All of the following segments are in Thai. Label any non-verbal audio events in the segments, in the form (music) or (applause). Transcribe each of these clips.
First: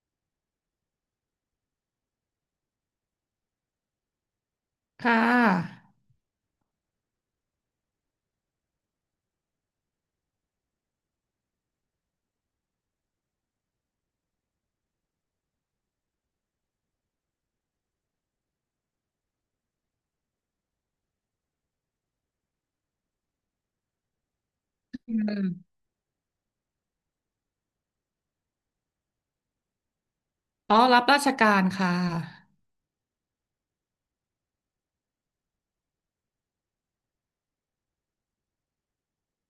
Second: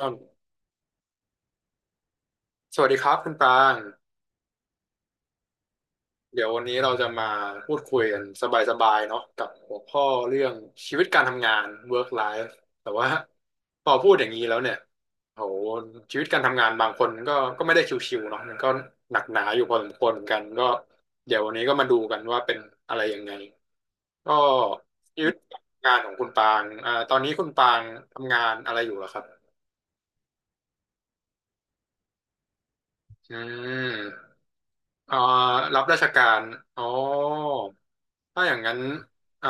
ครับสวัสดีครับคุณปรางค่ะเดี๋ยววันนี้เราจะมาพูดคุยกันสบายๆเนาะกับหัวข้อเรื่องชีวิตการทำงาน work life แต่ว่าพอพูดอย่างนี้แล้วเนี่ยโหชีวิตการทำงานบางคนก็ไม่ได้ชิวๆเนาะมันก็หนักหนาอยู่พอสมควรเหมือนกันก็เดี๋ยววันนี้ก็มาดูกันว่าเป็นอะไรยังไงก็ชีวิตการทำงานของคุณปรางตอนนี้คุณปรางทำงานอะไรอยู่เหรอครับอ๋อรับราชการค่ะอืมอ่ารับราชการอ๋อ ถ้าอย่างนั้นอ่า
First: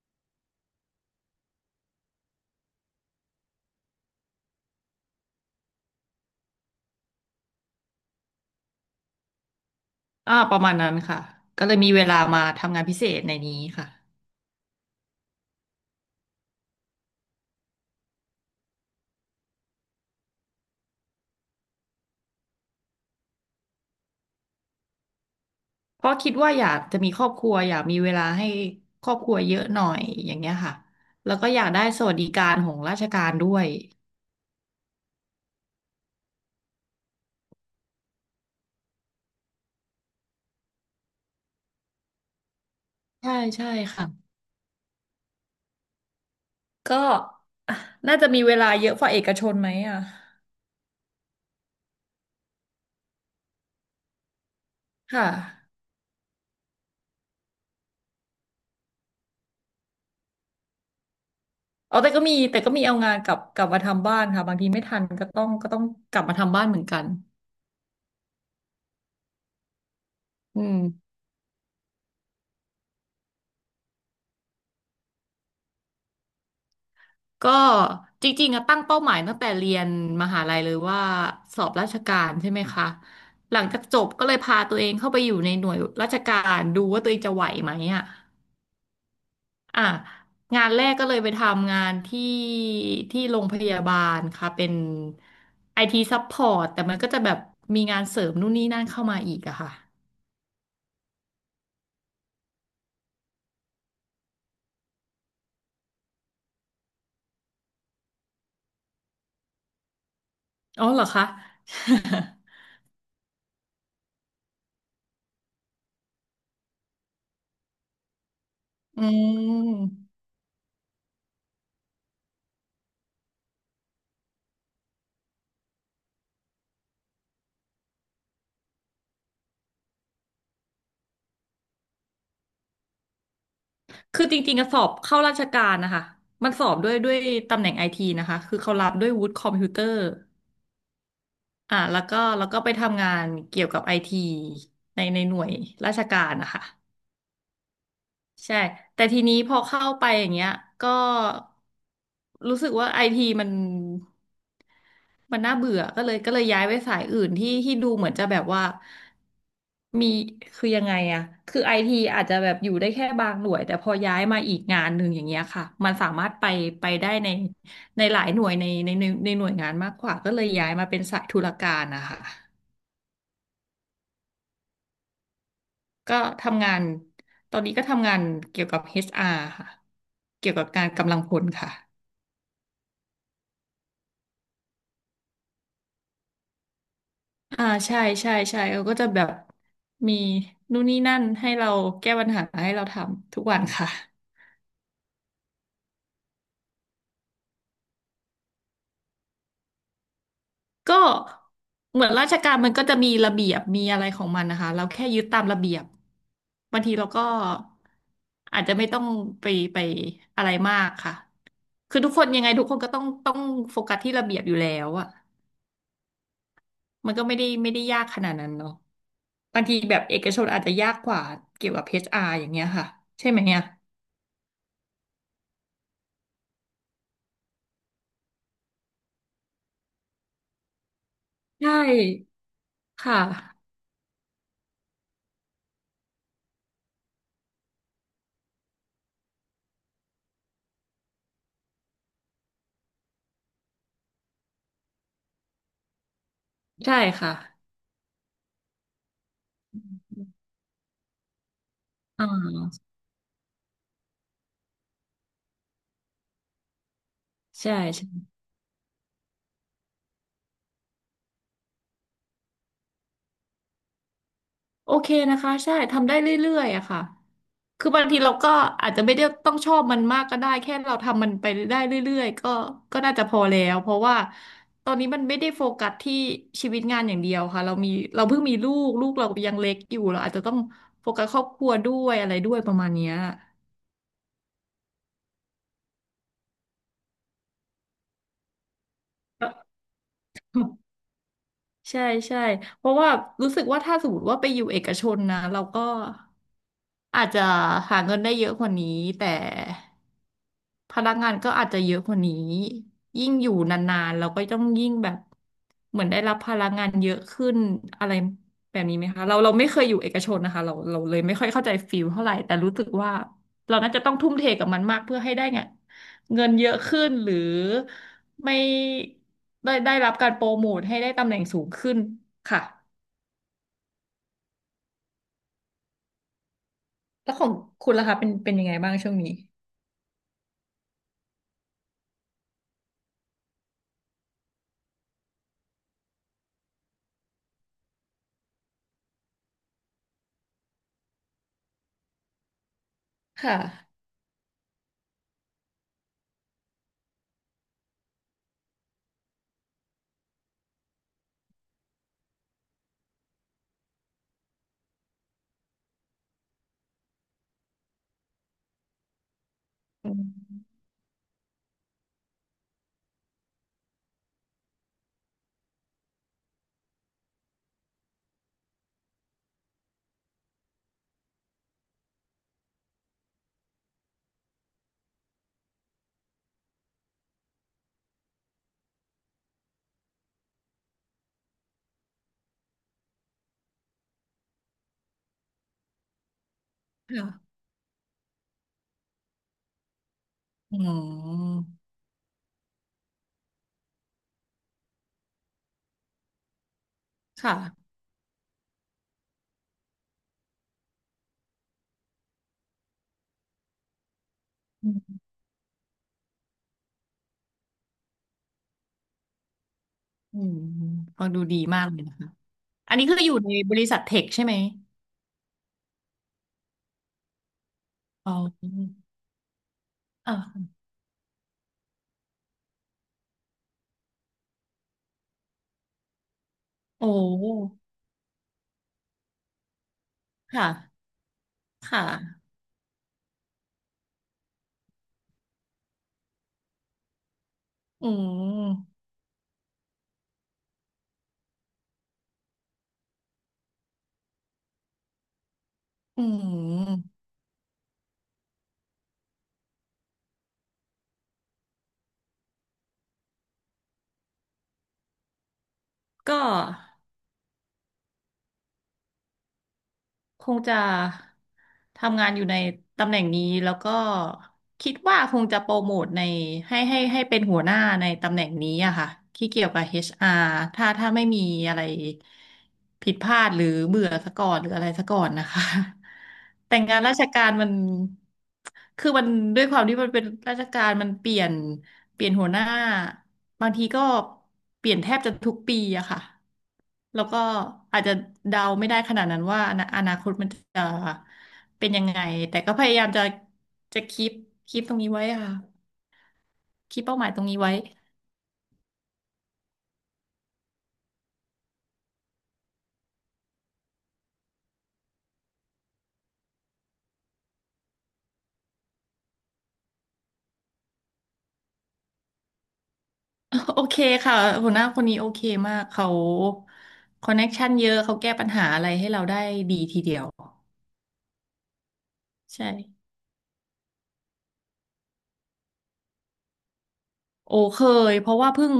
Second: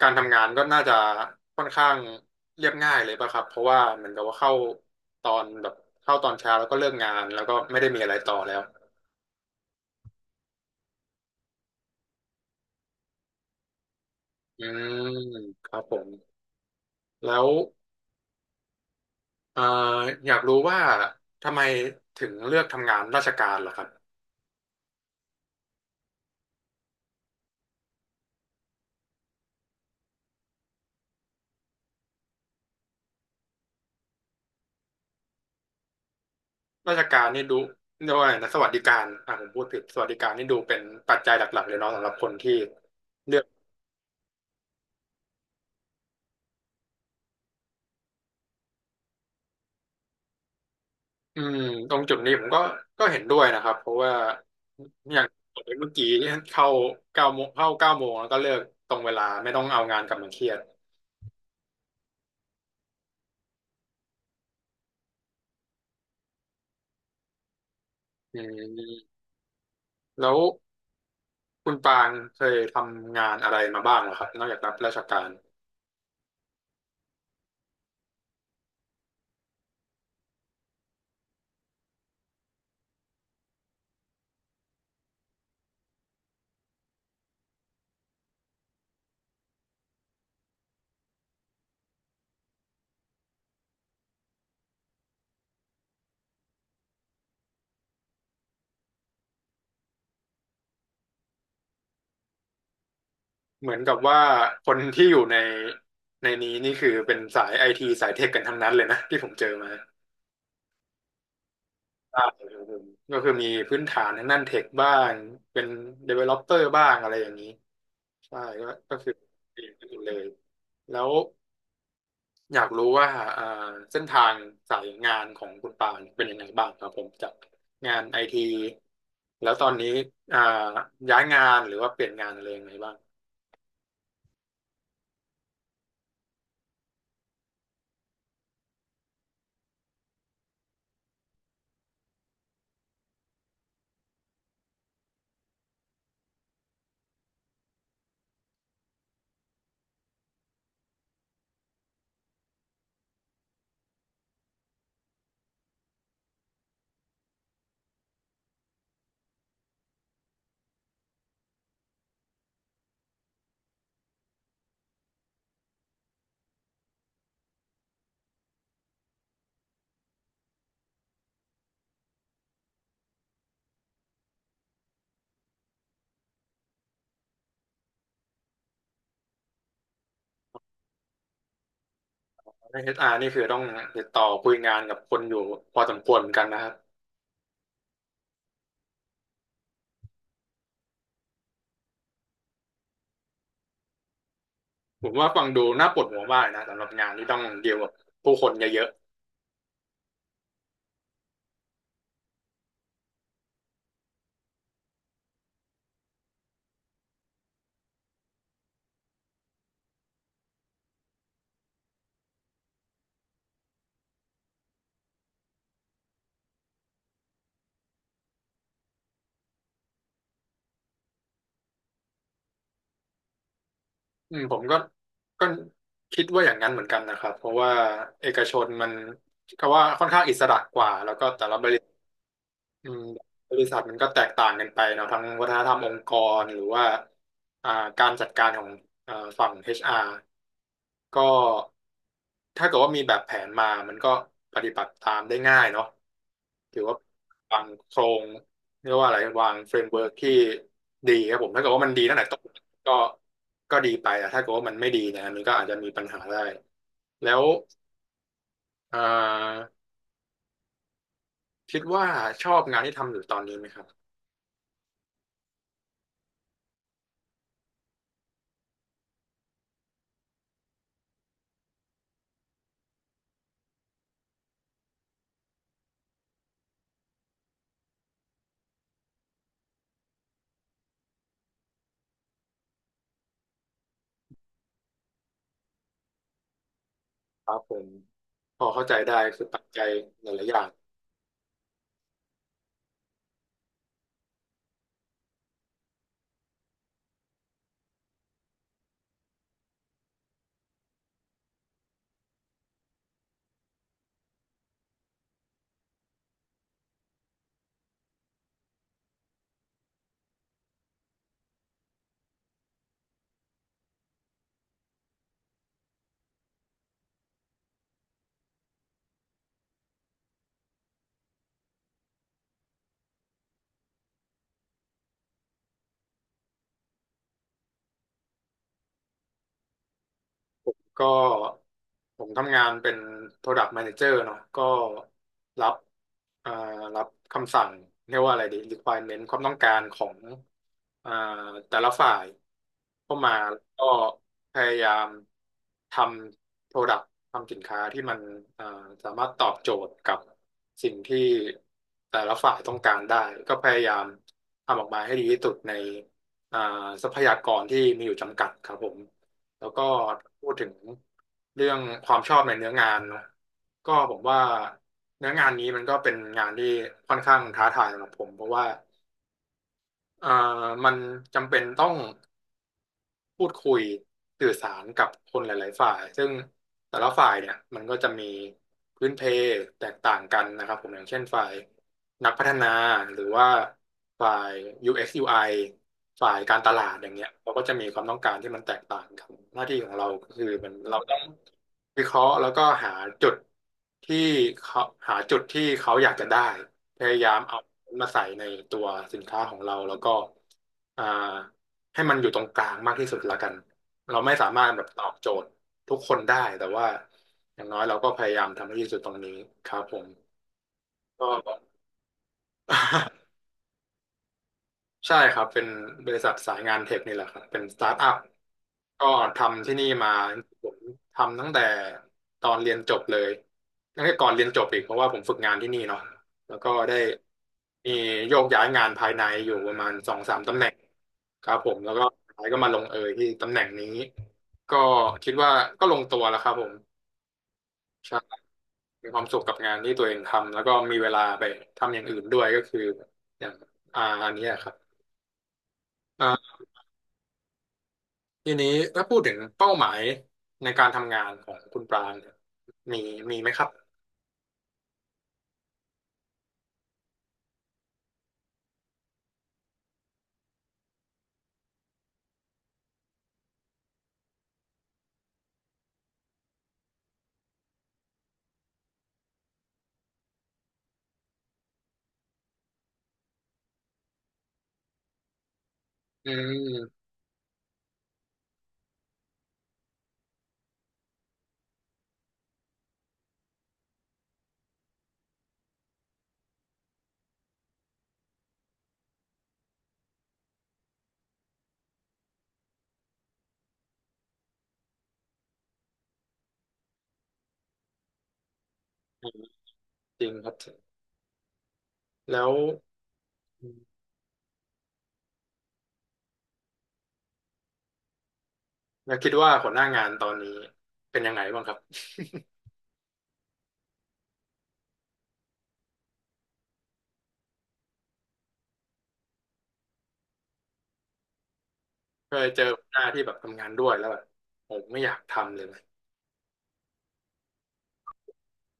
การทำงานก็น่าจะค่อนข้างเรียบง่ายเลยป่ะครับเพราะว่าเหมือนกับว่าเข้าตอนแบบเข้าตอนเช้าแล้วก็เลิกงานแล้วก็ไม่ได้มีอะไรต่อแล้วประมาณนั้นค่ะ ก็เลยมีเวลามาทำงานพิเศษในนี้ค่ะ อืมครับผมแล้วเอ่ออยากรู้ว่าทำไมถึงเลือกทำงานราชการล่ะครับเพราะคิดว่าอยากจะมีครอบครัวอยากมีเวลาให้ครอบครัวเยอะหน่อยอย่างเงี้ยค่ะ แล้วก็อยากได้สวัสดิการของราชการด้วย ราชการนี่ดูเรียกว่าอะไรนะสวัสดิการอ่ะผมพูดผิดสวัสดิการนี่ดูเป็นปัจจัยหลักๆเลยเนาะสำหรับคนที่ใช่เลือก ใช่ค่ะก็อ่ะน่าจะมีเวลาเยอะกว่าเอกชนไหมอ่ะอืมตรงจุดนี้ผมก็เห็นด้วยนะครับเพราะว่าอย่างค่ะเมื่อกี้เข้าเก้าโมงเข้าเก้าโมงแล้วก็เลิกตรงเวลาไม่ต้องเอางานกลับมาเครียดเอาแต่ก็มีเอางานกลับมาทำบ้านค่ะบางทีไม่ทันก็ต้องกลับมาทำบ้านเหมือนกันอืมแล้วอืม คุณปางเคยทำงานอะไรมาบ้างเหรอครับนอกจากรับราชการก็จริงๆอะตั้งเป้าหมายตั้งแต่เรียนมหาลัยเลยว่าสอบราชการใช่ไหมคะหลังจากจบก็เลยพาตัวเองเข้าไปอยู่ในหน่วยราชการดูว่าตัวเองจะไหวไหมอ่ะอ่ะงานแรกก็เลยไปทำงานที่โรงพยาบาลค่ะเป็นไอทีซัพพอร์ตแต่มันก็จะแบบมีงานเสริมนู่นนี่นั่นเข้ามาอีกอะค่ะเหมือนกับว่าคนที่อยู่ในนี้นี่คือเป็นสายไอทีสายเทคกันทั้งนั้นเลยนะที่ผมเจอมาอ๋อเหรอคะ ใช่ครับผมก็คือมีพื้นฐานทางด้านเทคบ้างเป็น developer บ้างอะไรอย่างนี้ ใช่ก็ (laughs) อืคือเอม งกันหมดเลยแล้วอยากรู้ว่าอ่าเส้นทางสายงานของคุณปานเป็นยังไงบ้างครับผมจากงานไอทีแล้วตอนนี้อ่าย้ายงานหรือว่าเปลี่ยนงานอะไรยังไงบ้างคือจริงๆอะสอบเข้าราชการนะคะ มันสอบด้วยตำแหน่งไอทีนะคะ คือเขารับด้วยวุฒิคอมพิวเตอร์อ่าแล้วก็ไปทำงานเกี่ยวกับไอทีในหน่วยราชการนะคะ ใช่ แต่ทีนี้พอเข้าไปอย่างเงี้ยก็รู้สึกว่าไอทีมัน มันน่าเบื่อก็เลยย้ายไปสายอื่นที่ดูเหมือนจะแบบว่ามีคือยังไงอะ คือไอทีอาจจะแบบอยู่ได้แค่บางหน่วยแต่พอย้ายมาอีกงานหนึ่งอย่างเงี้ยค่ะ มันสามารถไปได้ในในหลายหน่วยในหน่วยงานมากกว่าก็เลยย้ายมาเป็นสายธุรการนะคะก็ทำงานตอนนี้ก็ทำงานเกี่ยวกับ HR ค่ะเกี่ยวกับการกำลังพลค่ะ ในเอชอาร นี่คือต้องติดต่อคุยงานกับคนอยู่พอสมควรเหมือนกันนะครับอ่าใช่ใช่ใช่เขาก็จะแบบมีนู่นนี่นั่นให้เราแก้ปัญหาให้เราทำทุกวันค่ะ (laughs) ผมว่าฟังดูน่าปวดหัวมากนะสำหรับงานที่ต้องเดีลกับผู้คนเยอะ ก็เหมือนราชการมันก็จะมีระเบียบมีอะไรของมันนะคะเราแค่ยึดตามระเบียบบางทีเราก็อาจจะไม่ต้องไปไปอะไรมากค่ะคือทุกคนยังไงทุกคนก็ต้องโฟกัสที่ระเบียบอยู่แล้วอะมันก็ไม่ได้ยากขนาดนั้นเนาะบางทีแบบเอกชนอาจจะยากกว่าเกี่ยวกับ HR อชอาร์อย่างเงี้ยค่ะใช่ไหมเนี่ยอืมผมก็คิดว่าอย่างนั้นเหมือนกันนะครับเพราะว่าเอกชนมันก็ว่าค่อนข้างอิสระกว่าแล้วก็แต่ละบใชริษัท่อืมค่ะ บริษัทมันก็แตกต่างกันไปเนาะทั้งวัฒนธรรมองค์กรหรือว่าอ่าการจัดการของอ่าฝั่ง HR ก็ถ้าเกิดว่ามีแบบแผนมา มันก็ปฏิบัติตามได้ง่ายเนาะถือว่าใช่ค่ะวางโครงเรียกว่าอะไรวางเฟรมเวิร์กที่ดีครับผมถ้าเกิดว่ามันดีตั้งอ่แต่ต้นาก็ก็ดีไปแต่ถ้าเกิดว่ามันไม่ดีเนี่ยมันก็อาจจะมีปัญหาได้แล้วใช่ใช่เอ่อคิดว่าชอบงานที่ทำอยู่ตอนนี้ไหมครับโอเคนะคะใช่ทำได้เรื่อยๆอะค่ะคือบางทีเราก็อาจจะไม่ได้ต้องชอบมันมากก็ได้แค่เราทำมันไปได้เรื่อยๆก็น่าจะพอแล้วเพราะว่าตอนนี้มันไม่ได้โฟกัสที่ชีวิตงานอย่างเดียวค่ะเรามีเราเพิ่งมีลูกเรายังเล็กอยู่เราอาจจะต้องโฟกัสครอบครัวด้วยอะไรด้วยประมาณเนี้ย ครับผมพอเข้าใจได้คือปัจจัยหลายๆอย่าง ใช่ใช่เพราะว่ารู้สึกว่าถ้าสมมติว่าไปอยู่เอกชนนะเราก็อาจจะหาเงินได้เยอะกว่านี้แต่ พนักงานก็อาจจะเยอะกว่านี้ยิ่งอยู่นานๆเราก็ต้องยิ่งแบบเหมือนได้รับพลังงานเยอะขึ้นอะไรแบบนี้ไหมคะเราไม่เคยอยู่เอกชนนะคะเราเลยไม่ค่อยเข้าใจฟิลเท่าไหร่แต่รู้สึกว่าเราน่าจะต้องทุ่มเทกับมันมากเพื่อให้ได้เงินเยอะขึ้นหรือไม่ได้ได้รับการโปรโมทให้ได้ตำแหน่งสูงขึ้นค่ะแล้วของคุณล่ะคะเป็นเป็นยังไงบ้างช่วงนี้ก็ผมทำงานเป็น Product Manager เนาะก็รับอ่ารับคำสั่งเรียกว่าอะไรดี requirement ความต้องการของอ่าแต่ละฝ่ายเข้ามาค่ะแล้วก็พยายามทำ Product ทำสินค้าที่มันอ่าสามารถตอบโจทย์กับสิ่งที่แต่ละฝ่ายต้องการได้ก็พยายามทำออกมาให้ดีที่สุดในอ่าทรัพยากรที่มีอยู่จำกัดครับผม แล้วก็อืพูดถึงมเรื่องความชอบในเนื้องานเนอะก็ผมว่าเนื้องานนี้มันก็เป็นงานที่ค่อนข้างท้าทายสำหรับผมเพราะว่าเอ่อมันจำเป็นต้อง พูดคุยสื่อสารกับคนหลายๆฝ่ายซึ่งแต่ละฝ่ายเนี่ยมันก็จะมีพื้นเพแตกต่างกันนะครับผมอย่างเช่นฝ่ายนักพัฒนาหรือว่าฝ่าย UX UI ฝ่ายการตลาดอย่างเงี้ยเราค่ะก็จะมีความต้องการที่มันแตกต่างกันหน้าที่ของเราก็คือมันอืเราต้องมวิเคราะห์แล้วก็จุดที่เขาหาจุดที่เขาอยากจะได้พยายามคเอา่ะ มาใส่ในตัวสินค้าของเราแล้วก็อ่า ให้มันอยู่ตรงกลางมากที่สุดละกัน เราไม่สามารถแบบตอบโจทย์ทุกคนได้แต่ว่าอย่างน้อยเราก็พยายามทำให้ดีที่สุดตรงนี้ครับผมอืมฟังดูก็ ดี (laughs) มากเลยนะคะ อันนี้คืออยู่ในบริษัทเทคใช่ไหมใช่ครับเป็นบริษัทสายงานเทคนี่แหละครับเป็นสตาร์ทอัพอ๋อก็ทำที่นี่มาอ่ะผมทำตั้งแต่ตอนเรียนจบเลยตั้งแต่ก่อนเรียนจบอีกเพราะว่าผมฝึกงานที่นี่เนาะแล้วก็ได้โอ้มีโยกย้ายงานภายในอยู่ประมาณสองสามตำแหน่งค่ะ ครับผมแล้วก็ค่ะสุดท้ายก็มาลงเอยที่ตำแหน่งนี้ก็คิดว่าก็ลงตัวแล้วครับผมอืใช่มมีความสุขกับงานที่ตัวเองทำแล้วก็มีเวลาไปทำอย่างอื่นด้วยก็คืออย่างอันเนี้ยครับ อืมทีนี้ถ้าพูดถึงเป้าหมายในการทำงานของคุณปรางเนี่ยมีมีไหมครับก็ คงจะทำงานอยู่ในตำแหน่งนี้แล้วก็คิดว่าคงจะโปรโมทในให้เป็นหัวหน้าในตำแหน่งนี้อะค่ะที่เกี่ยวกับ HR ถ้าไม่มีอะไรผิดพลาดหรือเบื่อซะก่อนหรืออะไรซะก่อนนะคะ อื (laughs) แต่งานมราชการมันคือมันด้วยความที่มันเป็นราชการมันเปลี่ยนหัวหน้าบางทีก็เปลี่ยนแทบจะทุกปีอะค่ะ แล้วก็อาจจะเดาไม่ได้ขนาดนั้นว่าอนาคตมันจะเป็นยังไงแต่ก็พยายามจะคีปตรงนี้ไว้ค่ะคีปเป้าหมายตรงนี้ไว้ อืมจริงครับแล้วแล้วคิดว่าหัวหน้างานตอนนี้เป็นยังไงบ้างครับ (laughs) โอเคค่ะหัวหน้าคนนี้โอเคมากเขาคอนเน็กชันเยอะเขาแก้ปัญหาอะไรให้เราได้ดีทีเดียวเคยเจอใช่ หัวหน้าที่แบบทำงานด้วยแล้วแบบผมไม่อยากทำเลยนะโอ้เคยเพราะว่าเพิ่ง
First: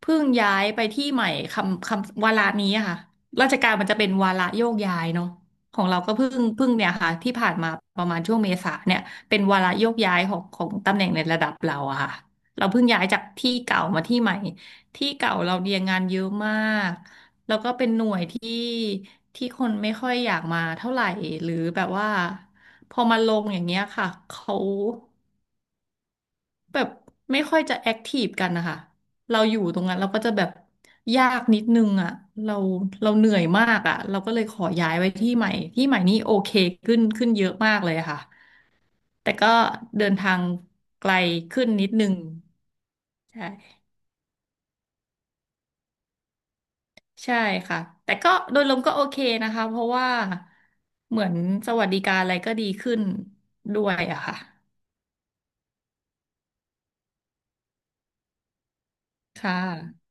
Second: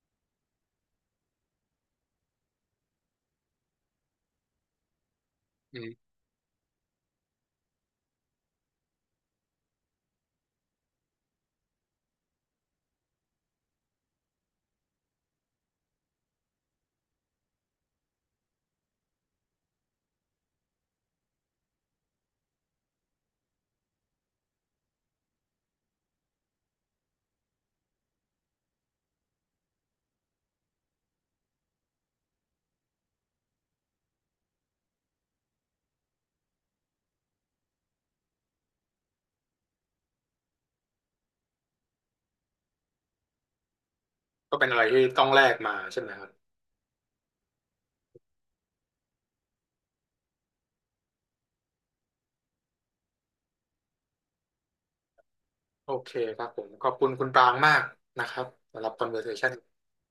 เพิ่งย้ายไปที่ใหม่วาระนี้อะค่ะราชการมันจะเป็นวาระโยกย้ายเนาะขอืองเรามก็เพิ่งเนี่ยค่ะที่ผ่านมาประมาณช่วงเมษาเนี่ยเป็นวาระโยกย้ายของตำแหน่งในระดับเราอะค่ะเราเพิ่งย้ายจากที่เก่ามาที่ใหม่ที่เก่าเราเรียนงานเยอะมากแล้วก็เป็นหน่วยที่คนไม่ค่อยอยากมาเท่าไหร่หรือแบบว่าพอมาลงอย่างเงี้ยค่ะเขา แบบไม่ค่อยจะแอคทีฟกันนะคะ เราอยู่ตรงนั้นเราก็จะแบบยากนิดนึงอ่ะเราเราเหนื่อยมากอ่ะเราก็เลยขอย้ายไว้ที่ใหม่ที่ใหม่นี่โอเคขึ้นเยอะมากเลยค่ะแต่ก็เดินทางไกลขึ้นนิดนึงใช่ก็เป็นอะไรที่ต้องแลกมาใช่ไหมครับใช่ค่ะแต่ก็โดยรวมก็โอเคนะคะเพราะว่าเหมือนสวัสดิการอะไรก็ดีขึ้นด้วยอะค่ะโอเคครับผมขอบคุณคุณปรางมากนะครับสำหรับ ค่ conversation ะ